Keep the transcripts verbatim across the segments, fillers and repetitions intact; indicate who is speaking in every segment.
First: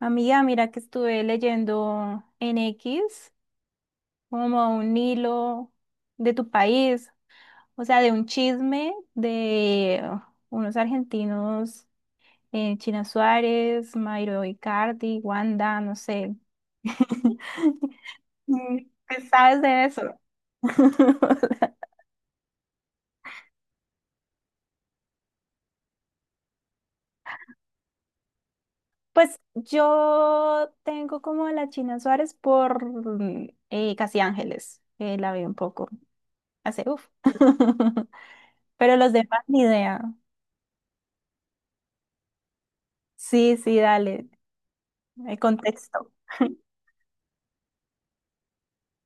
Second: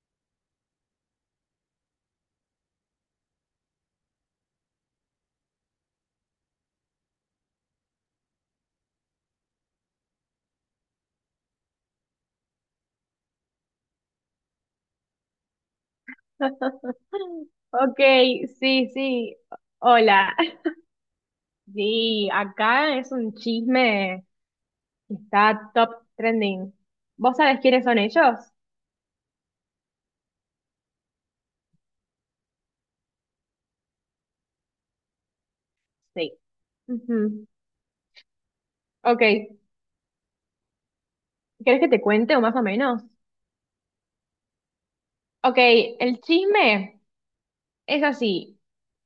Speaker 1: Amiga, mira que estuve leyendo en X como un hilo de tu país, o sea, de un chisme de unos argentinos, eh, China Suárez, Mauro Icardi, Wanda, no sé.
Speaker 2: Ok,
Speaker 1: Mm,
Speaker 2: sí,
Speaker 1: ¿Qué
Speaker 2: sí.
Speaker 1: sabes de eso?
Speaker 2: Hola. Sí, acá es un chisme que está top trending. ¿Vos sabés quiénes son ellos?
Speaker 1: Pues yo tengo como a la China Suárez por mm, eh, Casi Ángeles, que la vi un poco
Speaker 2: Sí.
Speaker 1: hace uff.
Speaker 2: Ujú.
Speaker 1: Pero los
Speaker 2: Ok,
Speaker 1: demás ni idea.
Speaker 2: ¿querés que te cuente o más o menos?
Speaker 1: Sí, sí, dale, el
Speaker 2: Ok,
Speaker 1: contexto.
Speaker 2: el chisme es así,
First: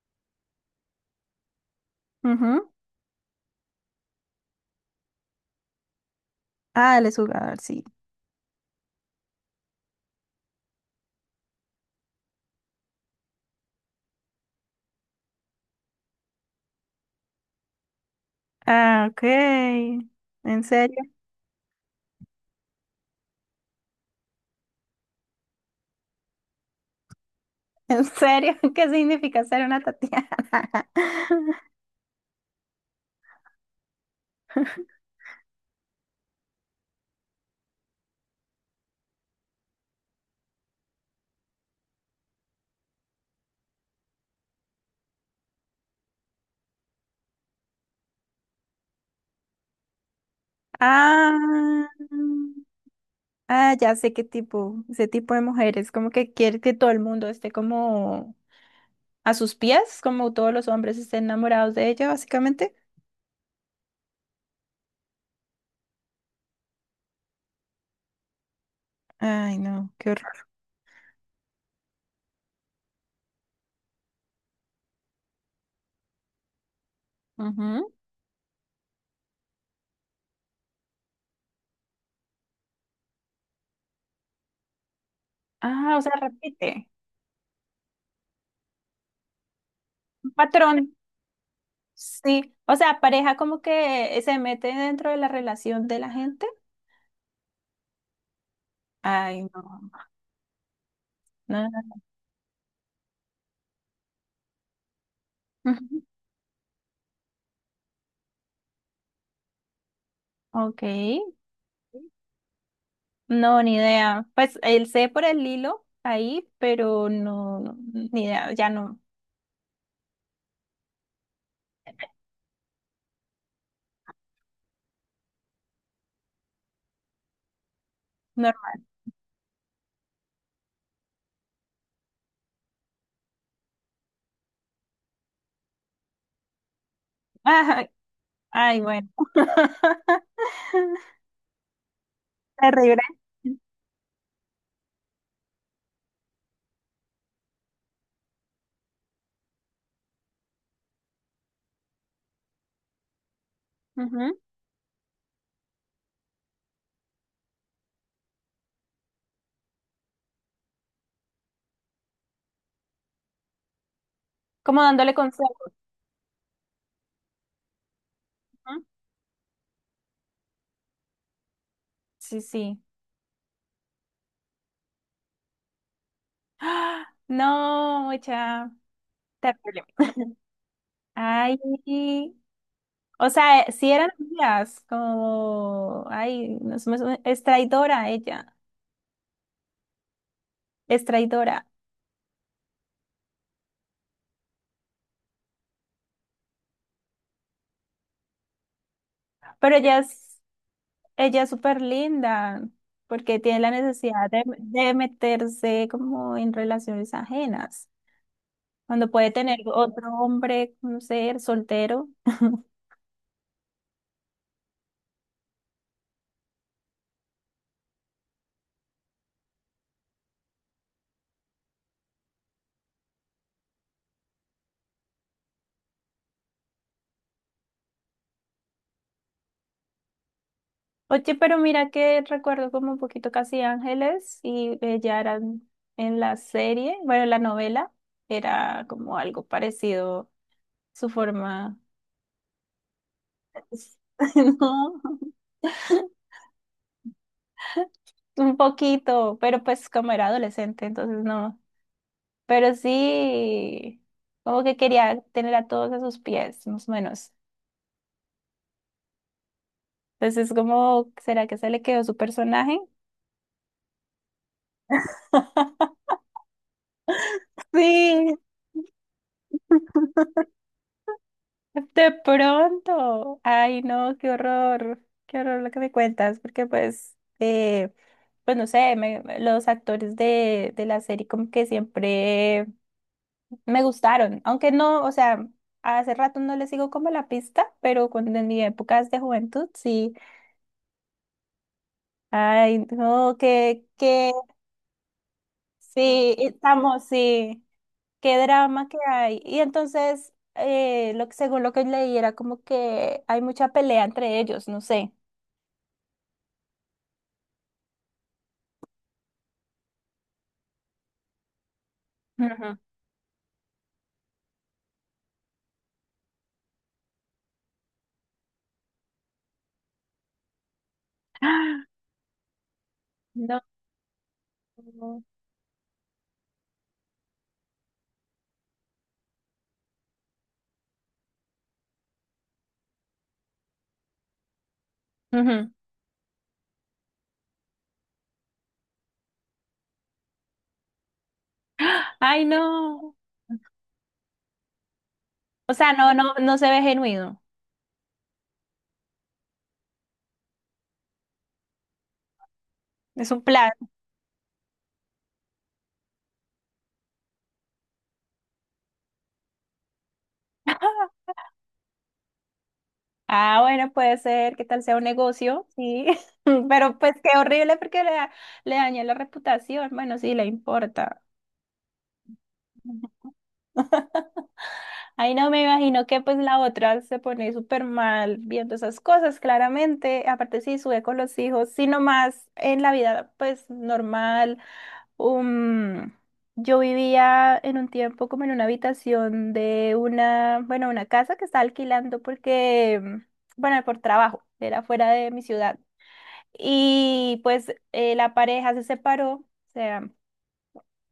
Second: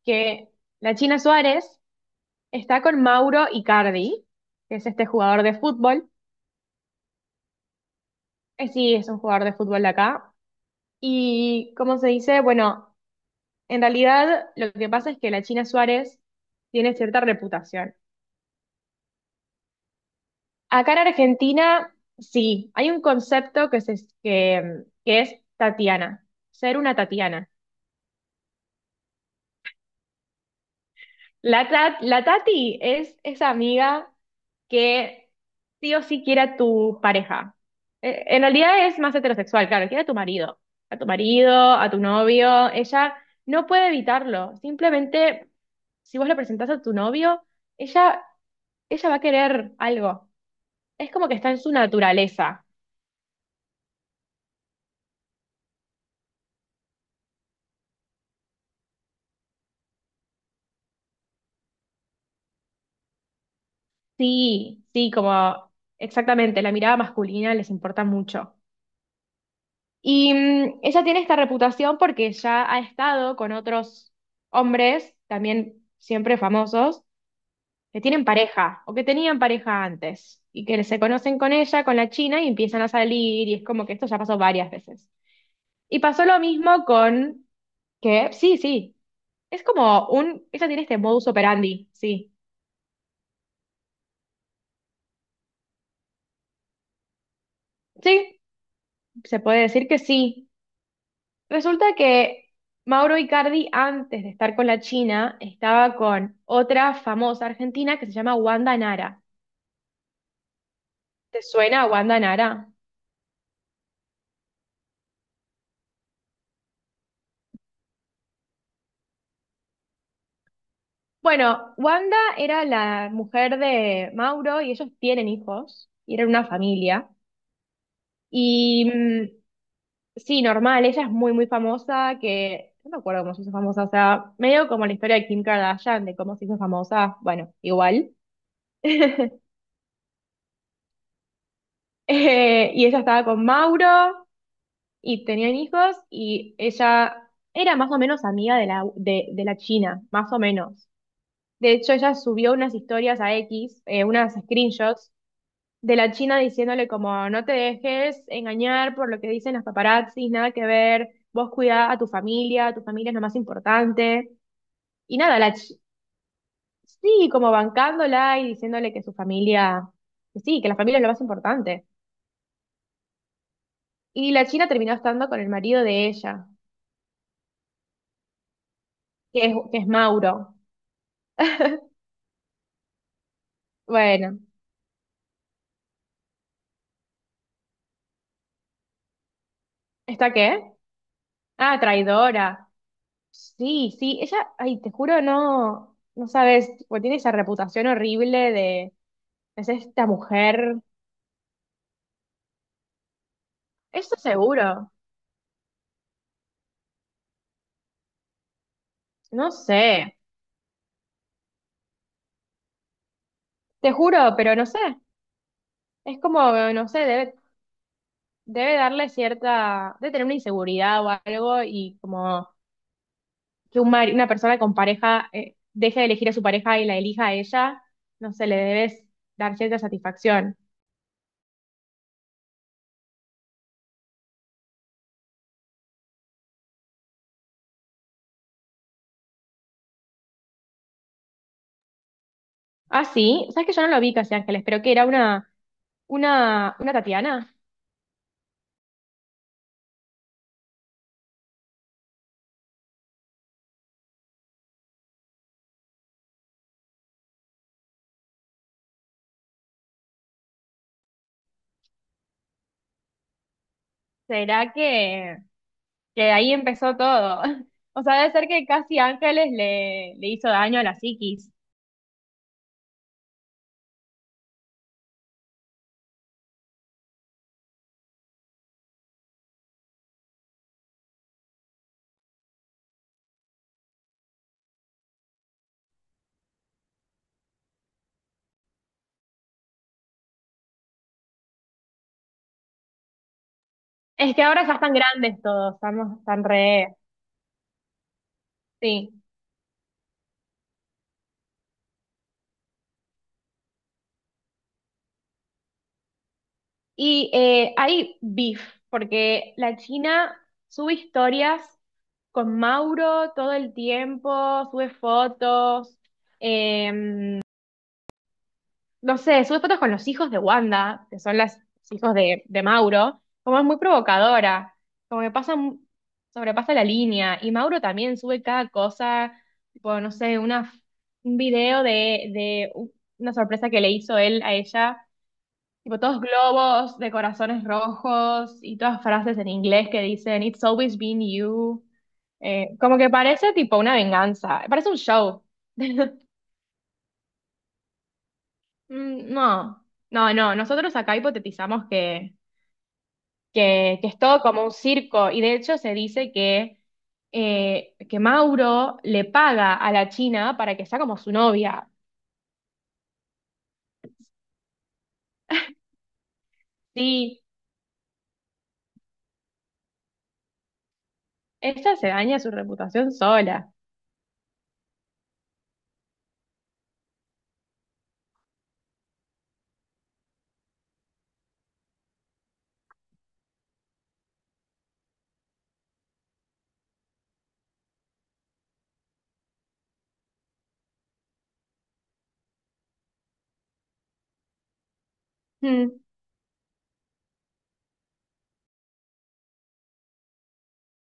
Speaker 2: que la China Suárez
Speaker 1: Ujú.
Speaker 2: está con Mauro Icardi, que es este jugador de fútbol.
Speaker 1: Ah, él es jugador, sí.
Speaker 2: Eh, sí, es un jugador de fútbol de acá. Y, ¿cómo se dice? Bueno. En realidad, lo que pasa es que la China Suárez tiene cierta reputación.
Speaker 1: Ah, ok. ¿En
Speaker 2: Acá
Speaker 1: serio?
Speaker 2: en Argentina, sí, hay un concepto que, se- que, que es Tatiana, ser una Tatiana.
Speaker 1: ¿En serio? ¿Qué significa ser una Tatiana?
Speaker 2: La, Ta- la Tati es esa amiga que sí o sí quiere a tu pareja. Eh, En realidad es más heterosexual, claro, quiere a tu marido, a tu marido, a tu novio. Ella no puede evitarlo, simplemente si vos le presentás a tu novio, ella ella va a querer algo. Es como que está en su
Speaker 1: Ah,
Speaker 2: naturaleza.
Speaker 1: ah, ya sé qué tipo, ese tipo de mujeres, como que quiere que todo el mundo esté como a sus pies, como todos los hombres estén enamorados de ella, básicamente.
Speaker 2: Sí, sí, como exactamente, la mirada masculina les importa mucho.
Speaker 1: Ay, no, qué
Speaker 2: Y
Speaker 1: horror.
Speaker 2: mm, ella tiene esta reputación porque ya ha estado con otros hombres, también siempre famosos,
Speaker 1: Ujú.
Speaker 2: que tienen pareja o que tenían pareja antes y que se conocen con ella, con la China y empiezan a salir y es como que esto ya pasó varias veces.
Speaker 1: Ah,
Speaker 2: Y
Speaker 1: o sea,
Speaker 2: pasó lo mismo
Speaker 1: repite.
Speaker 2: con que, sí, sí, es como
Speaker 1: Un
Speaker 2: un, ella
Speaker 1: patrón.
Speaker 2: tiene este modus operandi, sí.
Speaker 1: Sí. O sea, pareja como que se mete dentro de la relación de la gente.
Speaker 2: Sí, Se
Speaker 1: Ay,
Speaker 2: puede
Speaker 1: no.
Speaker 2: decir que sí. Resulta que Mauro Icardi, antes de estar con la China,
Speaker 1: No.
Speaker 2: estaba con otra famosa argentina que se llama Wanda Nara.
Speaker 1: Ok,
Speaker 2: ¿Te suena a Wanda Nara?
Speaker 1: no, ni idea. Pues él sé por el hilo ahí, pero no, no, ni idea, ya no,
Speaker 2: Bueno, Wanda era la mujer de Mauro y ellos tienen hijos y eran una familia. Y
Speaker 1: normal.
Speaker 2: mm, sí, normal, ella es muy, muy famosa, que no me acuerdo cómo se hizo famosa, o sea, medio como la historia de Kim Kardashian, de cómo se hizo famosa, bueno,
Speaker 1: Ajá,
Speaker 2: igual.
Speaker 1: ay, bueno.
Speaker 2: Eh, y ella
Speaker 1: Terrible.
Speaker 2: estaba con Mauro. Y tenían hijos y ella era más o menos amiga de la, de, de la China, más o menos. De hecho, ella subió unas historias a X, eh, unas
Speaker 1: Ujú.
Speaker 2: screenshots de la China diciéndole como no te dejes engañar por lo que dicen los paparazzis, nada que ver, vos cuidá a tu familia, tu familia es lo más importante.
Speaker 1: Como dándole
Speaker 2: Y nada, la
Speaker 1: consejos.
Speaker 2: chi- sí, como bancándola y
Speaker 1: Ujú.
Speaker 2: diciéndole que su familia, que sí, que la familia es lo más importante.
Speaker 1: Sí, sí.
Speaker 2: Y la China terminó estando con el marido de ella,
Speaker 1: ¡Ah! No, mucha.
Speaker 2: que es, que
Speaker 1: Terrible.
Speaker 2: es Mauro.
Speaker 1: Ay, o sea, si eran
Speaker 2: Bueno.
Speaker 1: amigas, como, ay, no somos- es traidora ella,
Speaker 2: ¿Está qué?
Speaker 1: es traidora.
Speaker 2: Ah, traidora. Sí, sí, ella, ay, te juro, no, no sabes, tipo, tiene esa reputación horrible de, es
Speaker 1: Pero ella
Speaker 2: esta
Speaker 1: es,
Speaker 2: mujer.
Speaker 1: ella es súper linda porque tiene la
Speaker 2: Eso
Speaker 1: necesidad de,
Speaker 2: seguro,
Speaker 1: de meterse como en relaciones ajenas, cuando puede
Speaker 2: no
Speaker 1: tener otro
Speaker 2: sé,
Speaker 1: hombre, no sé, soltero.
Speaker 2: te juro, pero no sé, es como, no sé, debe, debe darle cierta, debe tener una inseguridad o algo y como que un mari- una persona con pareja eh, deje de elegir a su pareja y la elija a ella, no sé, le debes dar cierta satisfacción.
Speaker 1: Oye, pero mira que recuerdo como un poquito Casi Ángeles y ella era en en la serie, bueno, en la novela era como algo parecido su forma.
Speaker 2: Ah, sí, sabes que yo no lo vi Casi Ángeles, pero que
Speaker 1: No,
Speaker 2: era una Una, una Tatiana.
Speaker 1: un poquito, pero pues como era adolescente, entonces no. Pero sí, como que quería tener a todos a sus pies, más o menos. Entonces es como, ¿será que se le quedó su personaje?
Speaker 2: ¿Será que, que ahí empezó todo? O sea, debe
Speaker 1: Sí,
Speaker 2: ser que Casi Ángeles le, le hizo daño a la psiquis.
Speaker 1: de pronto. Ay, no, qué horror, qué horror lo que me cuentas, porque pues, eh, pues no sé, me- me- los actores de, de la serie como que siempre me gustaron, aunque no, o sea, hace rato no les sigo como la pista, pero cuando en mi época de juventud, sí. Ay, no, que
Speaker 2: Es que ahora ya están grandes todos, estamos
Speaker 1: sí,
Speaker 2: tan re.
Speaker 1: estamos, sí, qué drama que
Speaker 2: Sí.
Speaker 1: hay. Y entonces, eh, lo que, según lo que leí, era como que hay mucha pelea entre ellos, no sé.
Speaker 2: Y eh, hay beef, porque la China sube historias con
Speaker 1: Ujú.
Speaker 2: Mauro todo el tiempo, sube fotos. eh, no sé, sube fotos con los hijos de Wanda, que son las,
Speaker 1: ¡Ah!
Speaker 2: los hijos de, de Mauro, como es
Speaker 1: No.
Speaker 2: muy provocadora, como que pasa, mu- sobrepasa la línea, y Mauro también sube cada cosa, tipo, no sé, una, un video de, de u- una sorpresa que le hizo él a ella,
Speaker 1: Ujú.
Speaker 2: tipo, todos globos de corazones rojos y todas frases en inglés que dicen, "It's always been you".
Speaker 1: ¡Ah! Ay,
Speaker 2: Eh, como que
Speaker 1: no.
Speaker 2: parece tipo una venganza, parece un show.
Speaker 1: O sea, no, no, no se ve genuino.
Speaker 2: Mm. No, no, no. Nosotros acá hipotetizamos que,
Speaker 1: Es un plan.
Speaker 2: que, que es todo como un circo y de hecho se dice que, eh, que Mauro le paga a la China para que sea como su novia.
Speaker 1: Ah, bueno, puede ser, que tal sea un negocio, sí. Pero pues
Speaker 2: Sí,
Speaker 1: qué horrible porque le, da- le daña la reputación. Bueno, sí, le importa.
Speaker 2: ella se daña su reputación sola.
Speaker 1: Ahí no me imagino que pues la otra se pone súper mal viendo esas cosas, claramente. Aparte sí, sube con los hijos, sino más en la vida pues normal. Um, yo vivía en un tiempo como en una habitación de una, bueno, una casa que estaba alquilando porque, mm, bueno, por trabajo, era fuera de mi ciudad.
Speaker 2: Mm.
Speaker 1: Y pues eh, la pareja se separó, o sea,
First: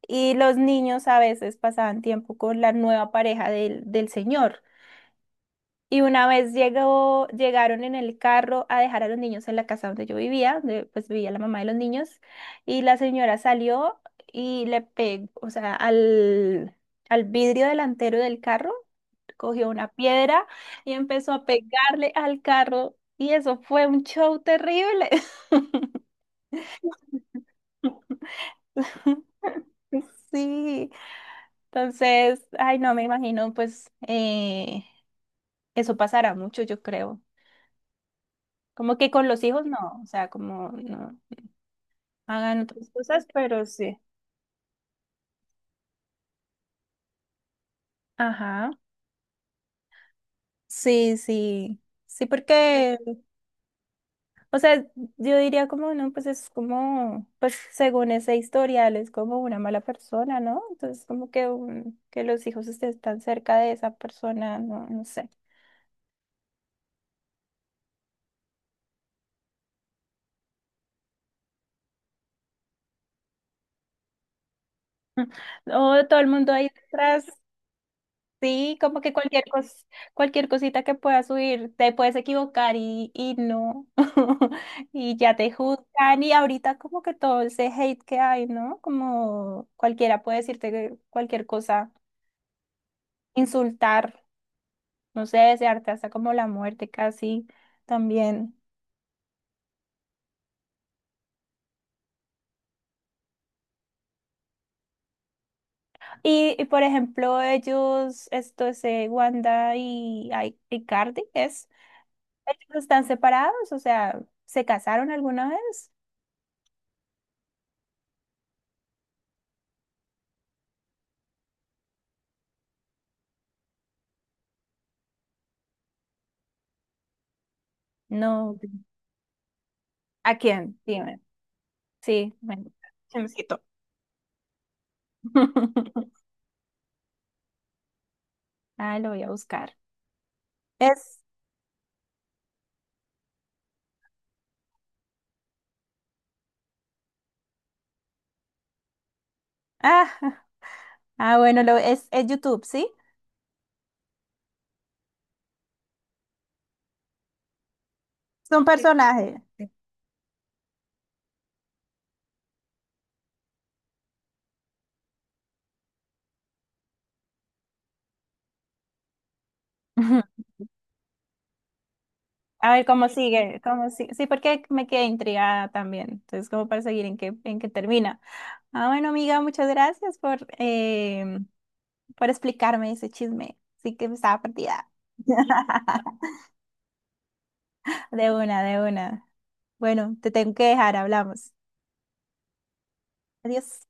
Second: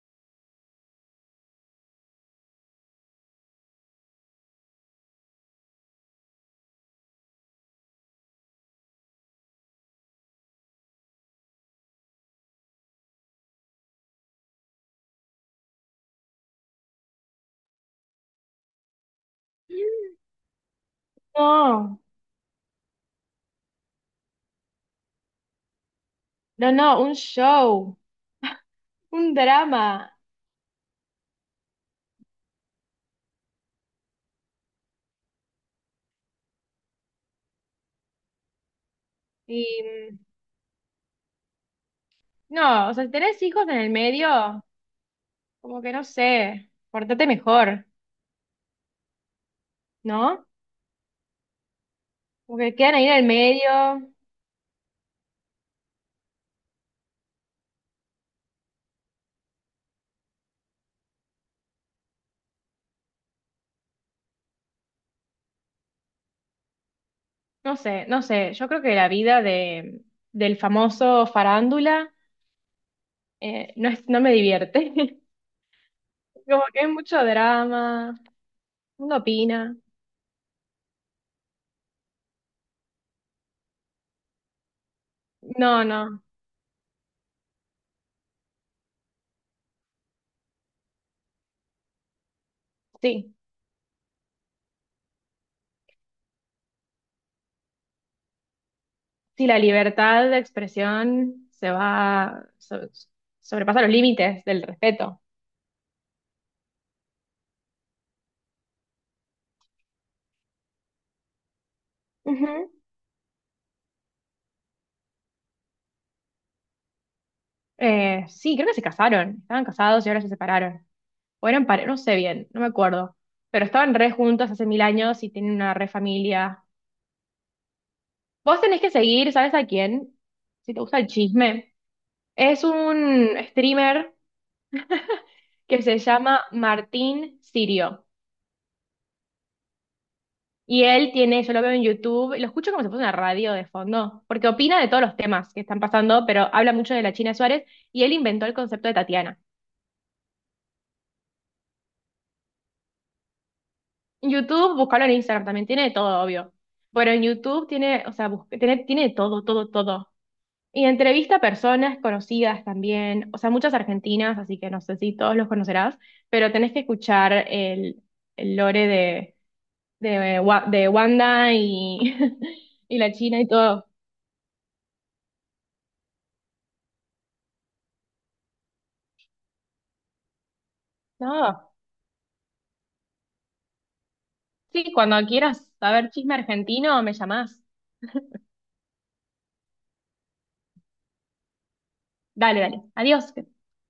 Speaker 1: y los niños a veces pasaban tiempo con la nueva pareja del, del señor. Y una vez llegó, llegaron en el carro a dejar a los niños en la casa donde yo vivía, donde pues vivía la mamá de los niños, y la señora salió y le pegó, o sea, al, al vidrio delantero del carro, cogió una piedra y empezó a
Speaker 2: No,
Speaker 1: pegarle al carro, y eso fue un show terrible.
Speaker 2: no, no, un show, un drama.
Speaker 1: Sí, entonces, ay, no me imagino, pues eh, eso pasará mucho, yo creo. Como que con los
Speaker 2: Y
Speaker 1: hijos no, o
Speaker 2: mm,
Speaker 1: sea, como no hagan
Speaker 2: no,
Speaker 1: otras
Speaker 2: o sea, si
Speaker 1: cosas,
Speaker 2: tenés hijos
Speaker 1: pero
Speaker 2: en el
Speaker 1: sí.
Speaker 2: medio, como que no sé, portate mejor,
Speaker 1: Ajá,
Speaker 2: ¿no?
Speaker 1: sí, sí, sí,
Speaker 2: Como que quedan
Speaker 1: porque,
Speaker 2: ahí en el medio.
Speaker 1: o sea, yo diría como, no, pues es como, pues según ese historial, es como una mala persona, ¿no? Entonces, como que, un- que los hijos estén tan cerca de esa persona, no, no sé.
Speaker 2: No sé, no sé, yo creo que la vida de, del famoso farándula eh, no es, no me divierte.
Speaker 1: O todo el mundo
Speaker 2: Como
Speaker 1: ahí
Speaker 2: que hay mucho
Speaker 1: detrás.
Speaker 2: drama,
Speaker 1: Sí, como que
Speaker 2: uno
Speaker 1: cualquier
Speaker 2: opina.
Speaker 1: cos- cualquier cosita que puedas subir, te puedes equivocar y, y no, y ya te
Speaker 2: No, no,
Speaker 1: juzgan, y ahorita como que todo ese hate que hay, ¿no? Como cualquiera puede decirte que- cualquier cosa,
Speaker 2: sí,
Speaker 1: insultar, no sé, desearte hasta como la muerte casi también.
Speaker 2: sí, la libertad de expresión se va, so- sobrepasa los límites del respeto.
Speaker 1: Y, y, por ejemplo, ellos, esto es eh, Wanda y, ay, y Cardi, ¿es?
Speaker 2: Ujú.
Speaker 1: ¿Ellos están separados? O sea, ¿se casaron alguna vez?
Speaker 2: Eh, sí, creo que se casaron, estaban casados y ahora se separaron. O eran pare, no sé bien, no me acuerdo. Pero estaban re juntos hace mil años y tienen una re familia.
Speaker 1: No.
Speaker 2: Vos tenés que seguir, ¿sabes a quién?
Speaker 1: ¿A
Speaker 2: Si
Speaker 1: quién?
Speaker 2: te gusta el
Speaker 1: Dime.
Speaker 2: chisme.
Speaker 1: Sí,
Speaker 2: Es
Speaker 1: bueno,
Speaker 2: un
Speaker 1: chismecito.
Speaker 2: streamer que se llama Martín Sirio.
Speaker 1: Ah, lo voy a buscar.
Speaker 2: Y él
Speaker 1: Es,
Speaker 2: tiene, yo lo veo en YouTube, lo escucho como si fuese una radio de fondo, porque opina de todos los temas que están pasando, pero habla mucho de la China Suárez y él inventó el concepto de Tatiana.
Speaker 1: ah. Ah, bueno, lo, es, es YouTube, ¿sí?
Speaker 2: En YouTube, buscalo en Instagram, también tiene de todo, obvio. Pero en YouTube tiene, o sea,
Speaker 1: Es
Speaker 2: busca-
Speaker 1: un
Speaker 2: tiene, tiene de
Speaker 1: personaje.
Speaker 2: todo, todo, todo. Y entrevista a personas conocidas también, o sea, muchas argentinas, así que no sé si todos los conocerás, pero tenés que escuchar el, el lore de,
Speaker 1: Ujú.
Speaker 2: de, Wa- de Wanda y,
Speaker 1: A ver
Speaker 2: y
Speaker 1: cómo
Speaker 2: la China y
Speaker 1: sigue,
Speaker 2: todo.
Speaker 1: cómo sigue. Sí, porque me quedé intrigada también. Entonces, como para seguir en qué, en qué termina. Ah, bueno, amiga, muchas gracias por, em,
Speaker 2: No,
Speaker 1: por explicarme ese chisme. Sí que estaba perdida.
Speaker 2: sí, cuando quieras saber chisme argentino, me llamás.
Speaker 1: De una, de una. Bueno, te tengo que dejar, hablamos.
Speaker 2: Dale, dale. Adiós.
Speaker 1: Adiós.